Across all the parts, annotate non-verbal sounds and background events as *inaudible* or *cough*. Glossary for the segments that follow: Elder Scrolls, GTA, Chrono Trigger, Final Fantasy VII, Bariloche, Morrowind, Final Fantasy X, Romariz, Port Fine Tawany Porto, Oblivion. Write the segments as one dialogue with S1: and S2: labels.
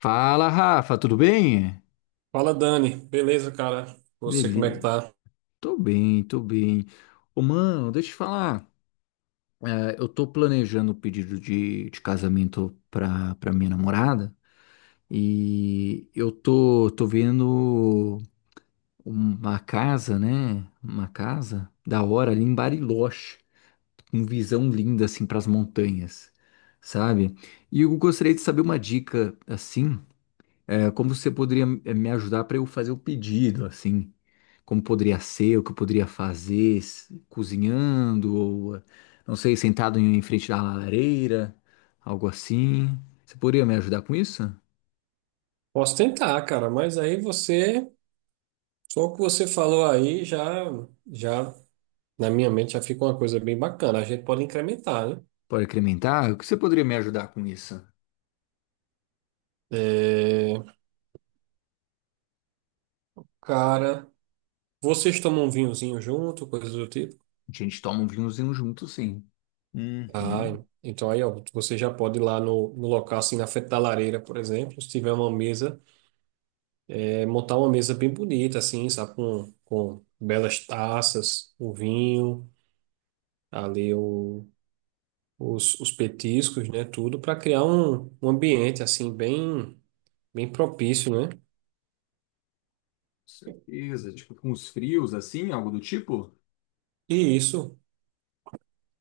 S1: Fala, Rafa, tudo bem?
S2: Fala, Dani. Beleza, cara? Você, como é que
S1: Ele,
S2: tá?
S1: tô bem, tô bem. Ô, mano, deixa eu te falar. Eu tô planejando o pedido de casamento pra minha namorada e eu tô vendo uma casa, né? Uma casa da hora ali em Bariloche, com visão linda assim pras montanhas, sabe? E eu gostaria de saber uma dica assim. Como você poderia me ajudar para eu fazer o pedido, assim? Como poderia ser, o que eu poderia fazer, cozinhando, ou não sei, sentado em frente da lareira, algo assim. Você poderia me ajudar com isso?
S2: Posso tentar, cara, mas aí você, só o que você falou aí já, já na minha mente já fica uma coisa bem bacana. A gente pode incrementar, né?
S1: Pode incrementar? O que você poderia me ajudar com isso?
S2: É, cara, vocês tomam um vinhozinho junto, coisa do tipo?
S1: A gente toma um vinhozinho junto, sim. Uhum.
S2: Ah,
S1: Com
S2: então aí, ó, você já pode ir lá no local, assim, na frente da lareira, por exemplo, se tiver uma mesa, é, montar uma mesa bem bonita, assim, sabe? Com belas taças, o vinho, ali o os petiscos, né, tudo, para criar um ambiente assim bem bem propício, né?
S1: certeza. Tipo, com os frios, assim, algo do tipo?
S2: E isso,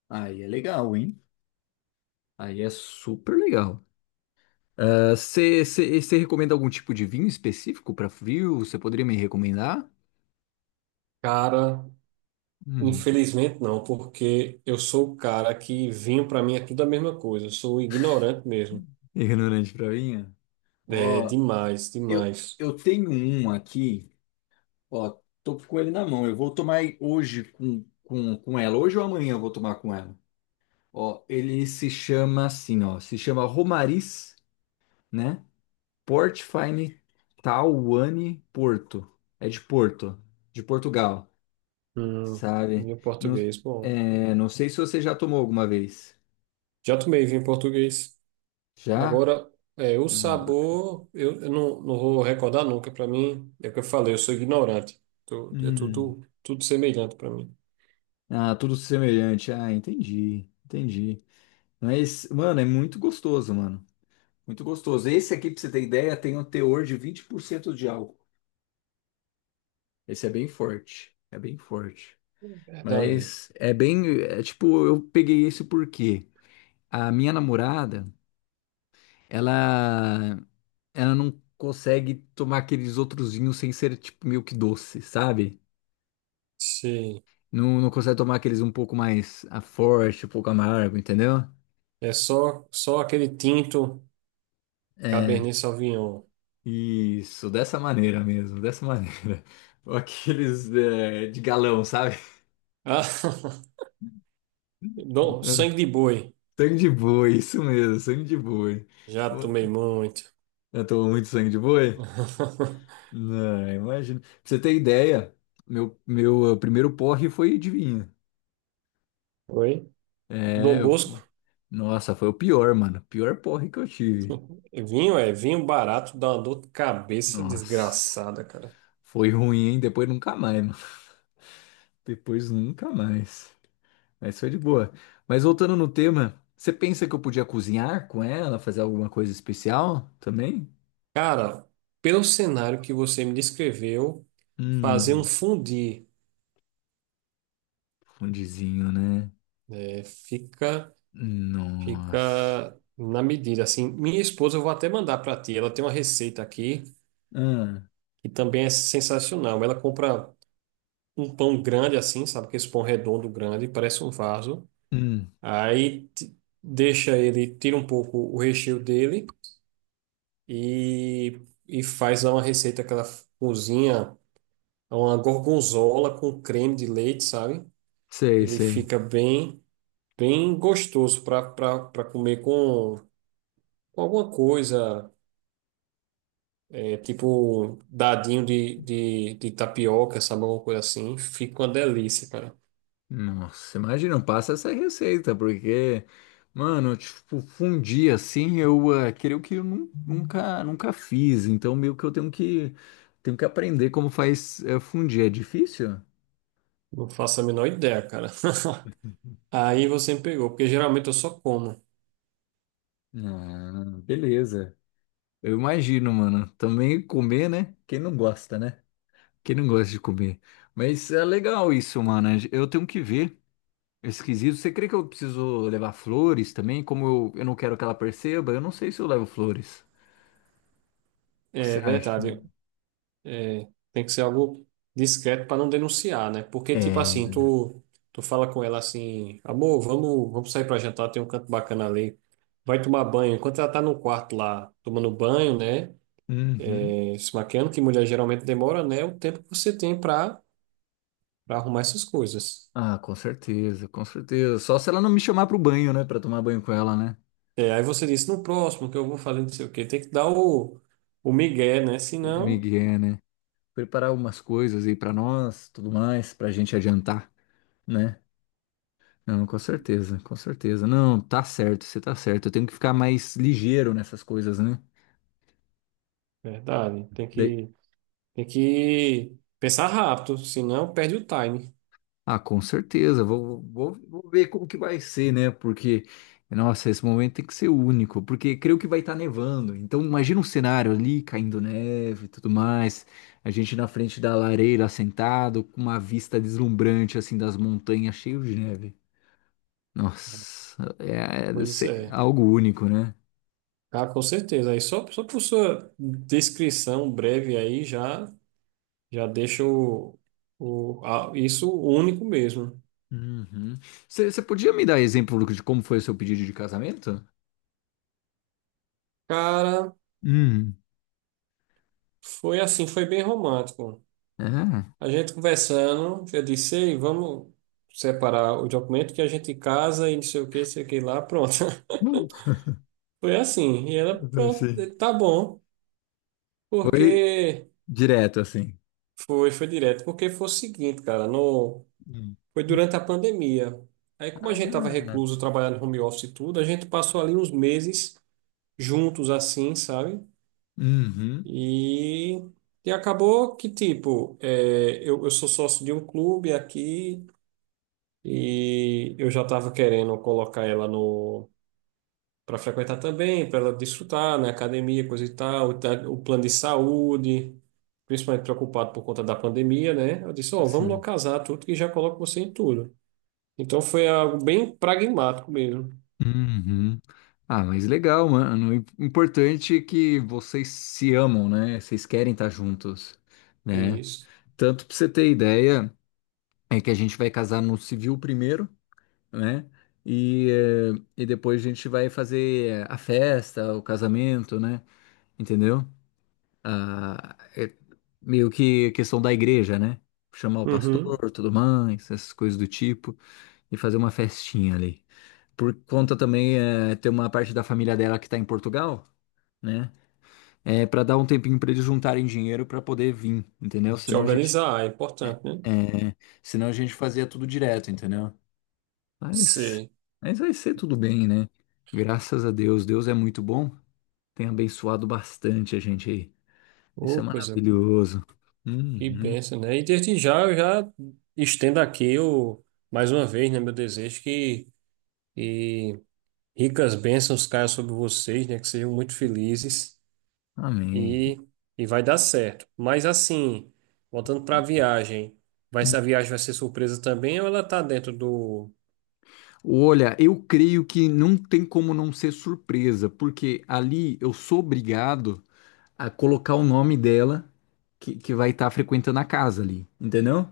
S1: Aí é legal, hein? Aí é super legal. Você recomenda algum tipo de vinho específico para frio? Você poderia me recomendar?
S2: cara,
S1: Hum,
S2: infelizmente não, porque eu sou o cara que vinho para mim é tudo a mesma coisa, eu sou ignorante mesmo.
S1: ignorante pra vinho?
S2: É
S1: Ó,
S2: demais,
S1: eu,
S2: demais.
S1: eu tenho um aqui, ó, tô com ele na mão. Eu vou tomar hoje com ela. Hoje ou amanhã eu vou tomar com ela. Ó, ele se chama assim, ó, se chama Romariz, né? Port Fine Tawany Porto. É de Porto, de Portugal,
S2: Hum,
S1: sabe?
S2: vinho
S1: Não,
S2: português, bom.
S1: é, não sei se você já tomou alguma vez.
S2: Já tomei vinho português.
S1: Já?
S2: Agora, é, o
S1: Ah, bacana.
S2: sabor, eu não, não vou recordar nunca. Para mim, é o que eu falei, eu sou ignorante. É
S1: Hum.
S2: tudo, tudo semelhante para mim.
S1: Ah, tudo semelhante. Ah, entendi, entendi. Mas, mano, é muito gostoso, mano. Muito gostoso. Esse aqui, pra você ter ideia, tem um teor de 20% de álcool. Esse é bem forte. É bem forte.
S2: Verdade.
S1: Mas é bem. É, tipo, eu peguei esse porque a minha namorada, ela, ela não consegue tomar aqueles outros vinhos sem ser, tipo, meio que doce, sabe?
S2: Sim.
S1: Não, não consegue tomar aqueles um pouco mais forte, um pouco amargo, entendeu?
S2: É só, só aquele tinto
S1: É,
S2: Cabernet Sauvignon.
S1: isso, dessa maneira mesmo, dessa maneira. *laughs* Aqueles é, de galão, sabe?
S2: Ah, *laughs*
S1: *laughs*
S2: Dom, sangue de boi.
S1: Sangue de boi, isso mesmo, sangue de boi.
S2: Já tomei muito.
S1: Eu tomo muito sangue de boi?
S2: *laughs*
S1: Não, imagina. Pra você ter ideia, meu primeiro porre foi de vinho.
S2: Oi?
S1: É,
S2: Dom
S1: eu-
S2: Bosco.
S1: Nossa, foi o pior, mano. Pior porre que eu tive.
S2: *laughs* Vinho é vinho barato, dá uma dor de cabeça
S1: Nossa,
S2: desgraçada, cara.
S1: foi ruim, hein? Depois nunca mais, mano. *laughs* Depois nunca mais. Mas foi de boa. Mas voltando no tema, você pensa que eu podia cozinhar com ela, fazer alguma coisa especial também?
S2: Cara, pelo cenário que você me descreveu, fazer um
S1: Hum,
S2: fundi
S1: fundizinho, né?
S2: né, fica,
S1: Nossa.
S2: fica na medida. Assim, minha esposa, eu vou até mandar para ti. Ela tem uma receita aqui,
S1: Ah,
S2: que também é sensacional. Ela compra um pão grande assim, sabe? Que esse pão redondo grande, parece um vaso.
S1: hum,
S2: Aí ti- Deixa ele, tira um pouco o recheio dele e, e faz lá uma receita que ela cozinha, uma gorgonzola com creme de leite, sabe?
S1: sei,
S2: Ele
S1: sei.
S2: fica bem, bem gostoso para para comer com alguma coisa, é, tipo um dadinho de tapioca, sabe? Alguma coisa assim. Fica uma delícia, cara.
S1: Nossa, imagina, passa essa receita, porque, mano, tipo, fundir assim, creio que eu nunca fiz, então meio que eu tenho tenho que aprender como faz fundir. É difícil?
S2: Não faço a menor ideia, cara. *laughs* Aí você me pegou, porque geralmente eu só como.
S1: Ah, beleza. Eu imagino, mano. Também comer, né? Quem não gosta, né? Quem não gosta de comer. Mas é legal isso, mano. Eu tenho que ver. É esquisito. Você crê que eu preciso levar flores também? Como eu não quero que ela perceba, eu não sei se eu levo flores. O que
S2: É
S1: você acha?
S2: verdade, tem que ser algo discreto para não denunciar, né? Porque, tipo
S1: É.
S2: assim, tu, tu fala com ela assim, amor, vamos, vamos sair para jantar, tem um canto bacana ali. Vai tomar banho. Enquanto ela tá no quarto lá, tomando banho, né?
S1: Uhum.
S2: Se maquiando, que mulher geralmente demora, né? É o tempo que você tem para para arrumar essas coisas.
S1: Ah, com certeza, com certeza. Só se ela não me chamar pro banho, né? Pra tomar banho com ela, né?
S2: É, aí você disse, no próximo, que eu vou fazer não sei o quê. Tem que dar o migué, né?
S1: O
S2: Senão,
S1: Miguel, né? Preparar algumas coisas aí pra nós, tudo mais, pra gente adiantar, né? Não, com certeza, com certeza. Não, tá certo, você tá certo. Eu tenho que ficar mais ligeiro nessas coisas, né?
S2: verdade, tem
S1: Daí-
S2: que tem que pensar rápido, senão perde o time.
S1: Ah, com certeza. Vou ver como que vai ser, né? Porque, nossa, esse momento tem que ser único, porque creio que vai estar nevando. Então, imagina um cenário ali caindo neve e tudo mais. A gente na frente da lareira sentado, com uma vista deslumbrante, assim, das montanhas cheio de neve. Nossa, é,
S2: Pois
S1: é
S2: é.
S1: algo único, né?
S2: Ah, com certeza. Aí só, só por sua descrição breve aí já, já deixa o, o isso único mesmo.
S1: Uhum. Você podia me dar exemplo de como foi o seu pedido de casamento?
S2: Cara,
S1: Hum.
S2: foi assim, foi bem romântico.
S1: Ah,
S2: A gente conversando, eu disse, ei, vamos separar o documento que a gente casa e não sei o que, sei o que lá, pronto. *laughs* Foi assim. E ela,
S1: *laughs*
S2: pronto,
S1: sim.
S2: tá bom.
S1: Foi
S2: Porque
S1: direto assim.
S2: foi, foi direto. Porque foi o seguinte, cara, no.
S1: Hum.
S2: Foi durante a pandemia. Aí, como a gente estava
S1: Ah,
S2: recluso, trabalhando home office e tudo, a gente passou ali uns meses juntos, assim, sabe?
S1: uhum,
S2: E, e acabou que, tipo, é, eu sou sócio de um clube aqui e eu já estava querendo colocar ela no para frequentar também, para ela desfrutar, né? Academia, coisa e tal, o plano de saúde, principalmente preocupado por conta da pandemia, né? Eu disse, ó, vamos
S1: sim.
S2: localizar tudo que já coloco você em tudo. Então foi algo bem pragmático mesmo.
S1: Uhum. Ah, mas legal, mano. O importante é que vocês se amam, né? Vocês querem estar juntos, né?
S2: Isso.
S1: Tanto pra você ter ideia, é que a gente vai casar no civil primeiro. Né? E depois a gente vai fazer a festa, o casamento, né? Entendeu? Ah, é meio que questão da igreja, né? Chamar o
S2: Uhum.
S1: pastor, tudo mais, essas coisas do tipo, e fazer uma festinha ali. Por conta também, ter uma parte da família dela que tá em Portugal, né? É para dar um tempinho para eles juntarem dinheiro para poder vir, entendeu?
S2: Se
S1: Senão a gente,
S2: organizar é importante, né?
S1: eh, senão a gente fazia tudo direto, entendeu? Mas,
S2: Sim.
S1: mas vai ser tudo bem, né? Graças a Deus, Deus é muito bom, tem abençoado bastante a gente aí. Isso é
S2: Ô, coisa
S1: maravilhoso.
S2: que
S1: Uhum.
S2: benção, né? E desde já eu já estendo aqui o, mais uma vez, né, meu desejo que ricas bênçãos caiam sobre vocês, né? Que sejam muito felizes
S1: Amém.
S2: e, e vai dar certo. Mas assim, voltando para a viagem, vai,
S1: Hum.
S2: se a viagem vai ser surpresa também ou ela tá dentro do.
S1: Olha, eu creio que não tem como não ser surpresa, porque ali eu sou obrigado a colocar o nome dela que vai estar frequentando a casa ali, entendeu?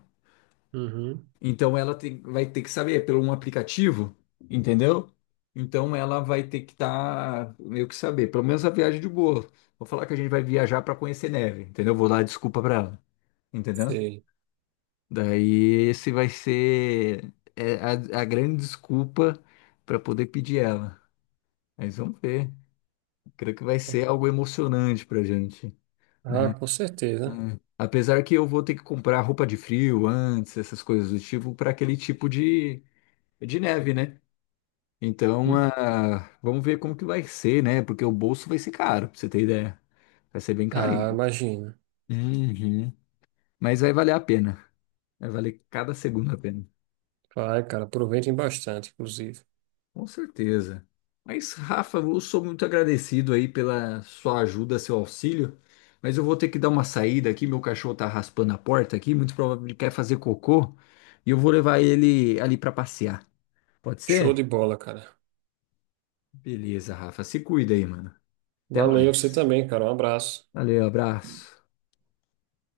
S2: Uhum.
S1: Então vai ter que saber é pelo um aplicativo, entendeu? Então ela vai ter que estar meio que saber, pelo menos a viagem de boa. Vou falar que a gente vai viajar para conhecer neve, entendeu? Vou dar desculpa para ela, entendeu?
S2: Sei.
S1: Daí esse vai ser a grande desculpa para poder pedir ela. Mas vamos ver. Creio que vai ser algo emocionante pra gente, né?
S2: Ah, com certeza.
S1: É. Apesar que eu vou ter que comprar roupa de frio antes, essas coisas do tipo, para aquele tipo de neve, né? Então, ah, vamos ver como que vai ser, né? Porque o bolso vai ser caro, pra você ter ideia. Vai ser bem
S2: Ah,
S1: carinho.
S2: imagina.
S1: Uhum. Mas vai valer a pena. Vai valer cada segundo a pena.
S2: Vai, cara, aproveitem bastante, inclusive.
S1: Com certeza. Mas, Rafa, eu sou muito agradecido aí pela sua ajuda, seu auxílio. Mas eu vou ter que dar uma saída aqui. Meu cachorro tá raspando a porta aqui. Muito provavelmente ele quer fazer cocô. E eu vou levar ele ali pra passear. Pode
S2: Show
S1: ser?
S2: de bola, cara.
S1: Beleza, Rafa. Se cuida aí, mano. Até
S2: Valeu, você
S1: mais.
S2: também, cara. Um abraço.
S1: Valeu, abraço.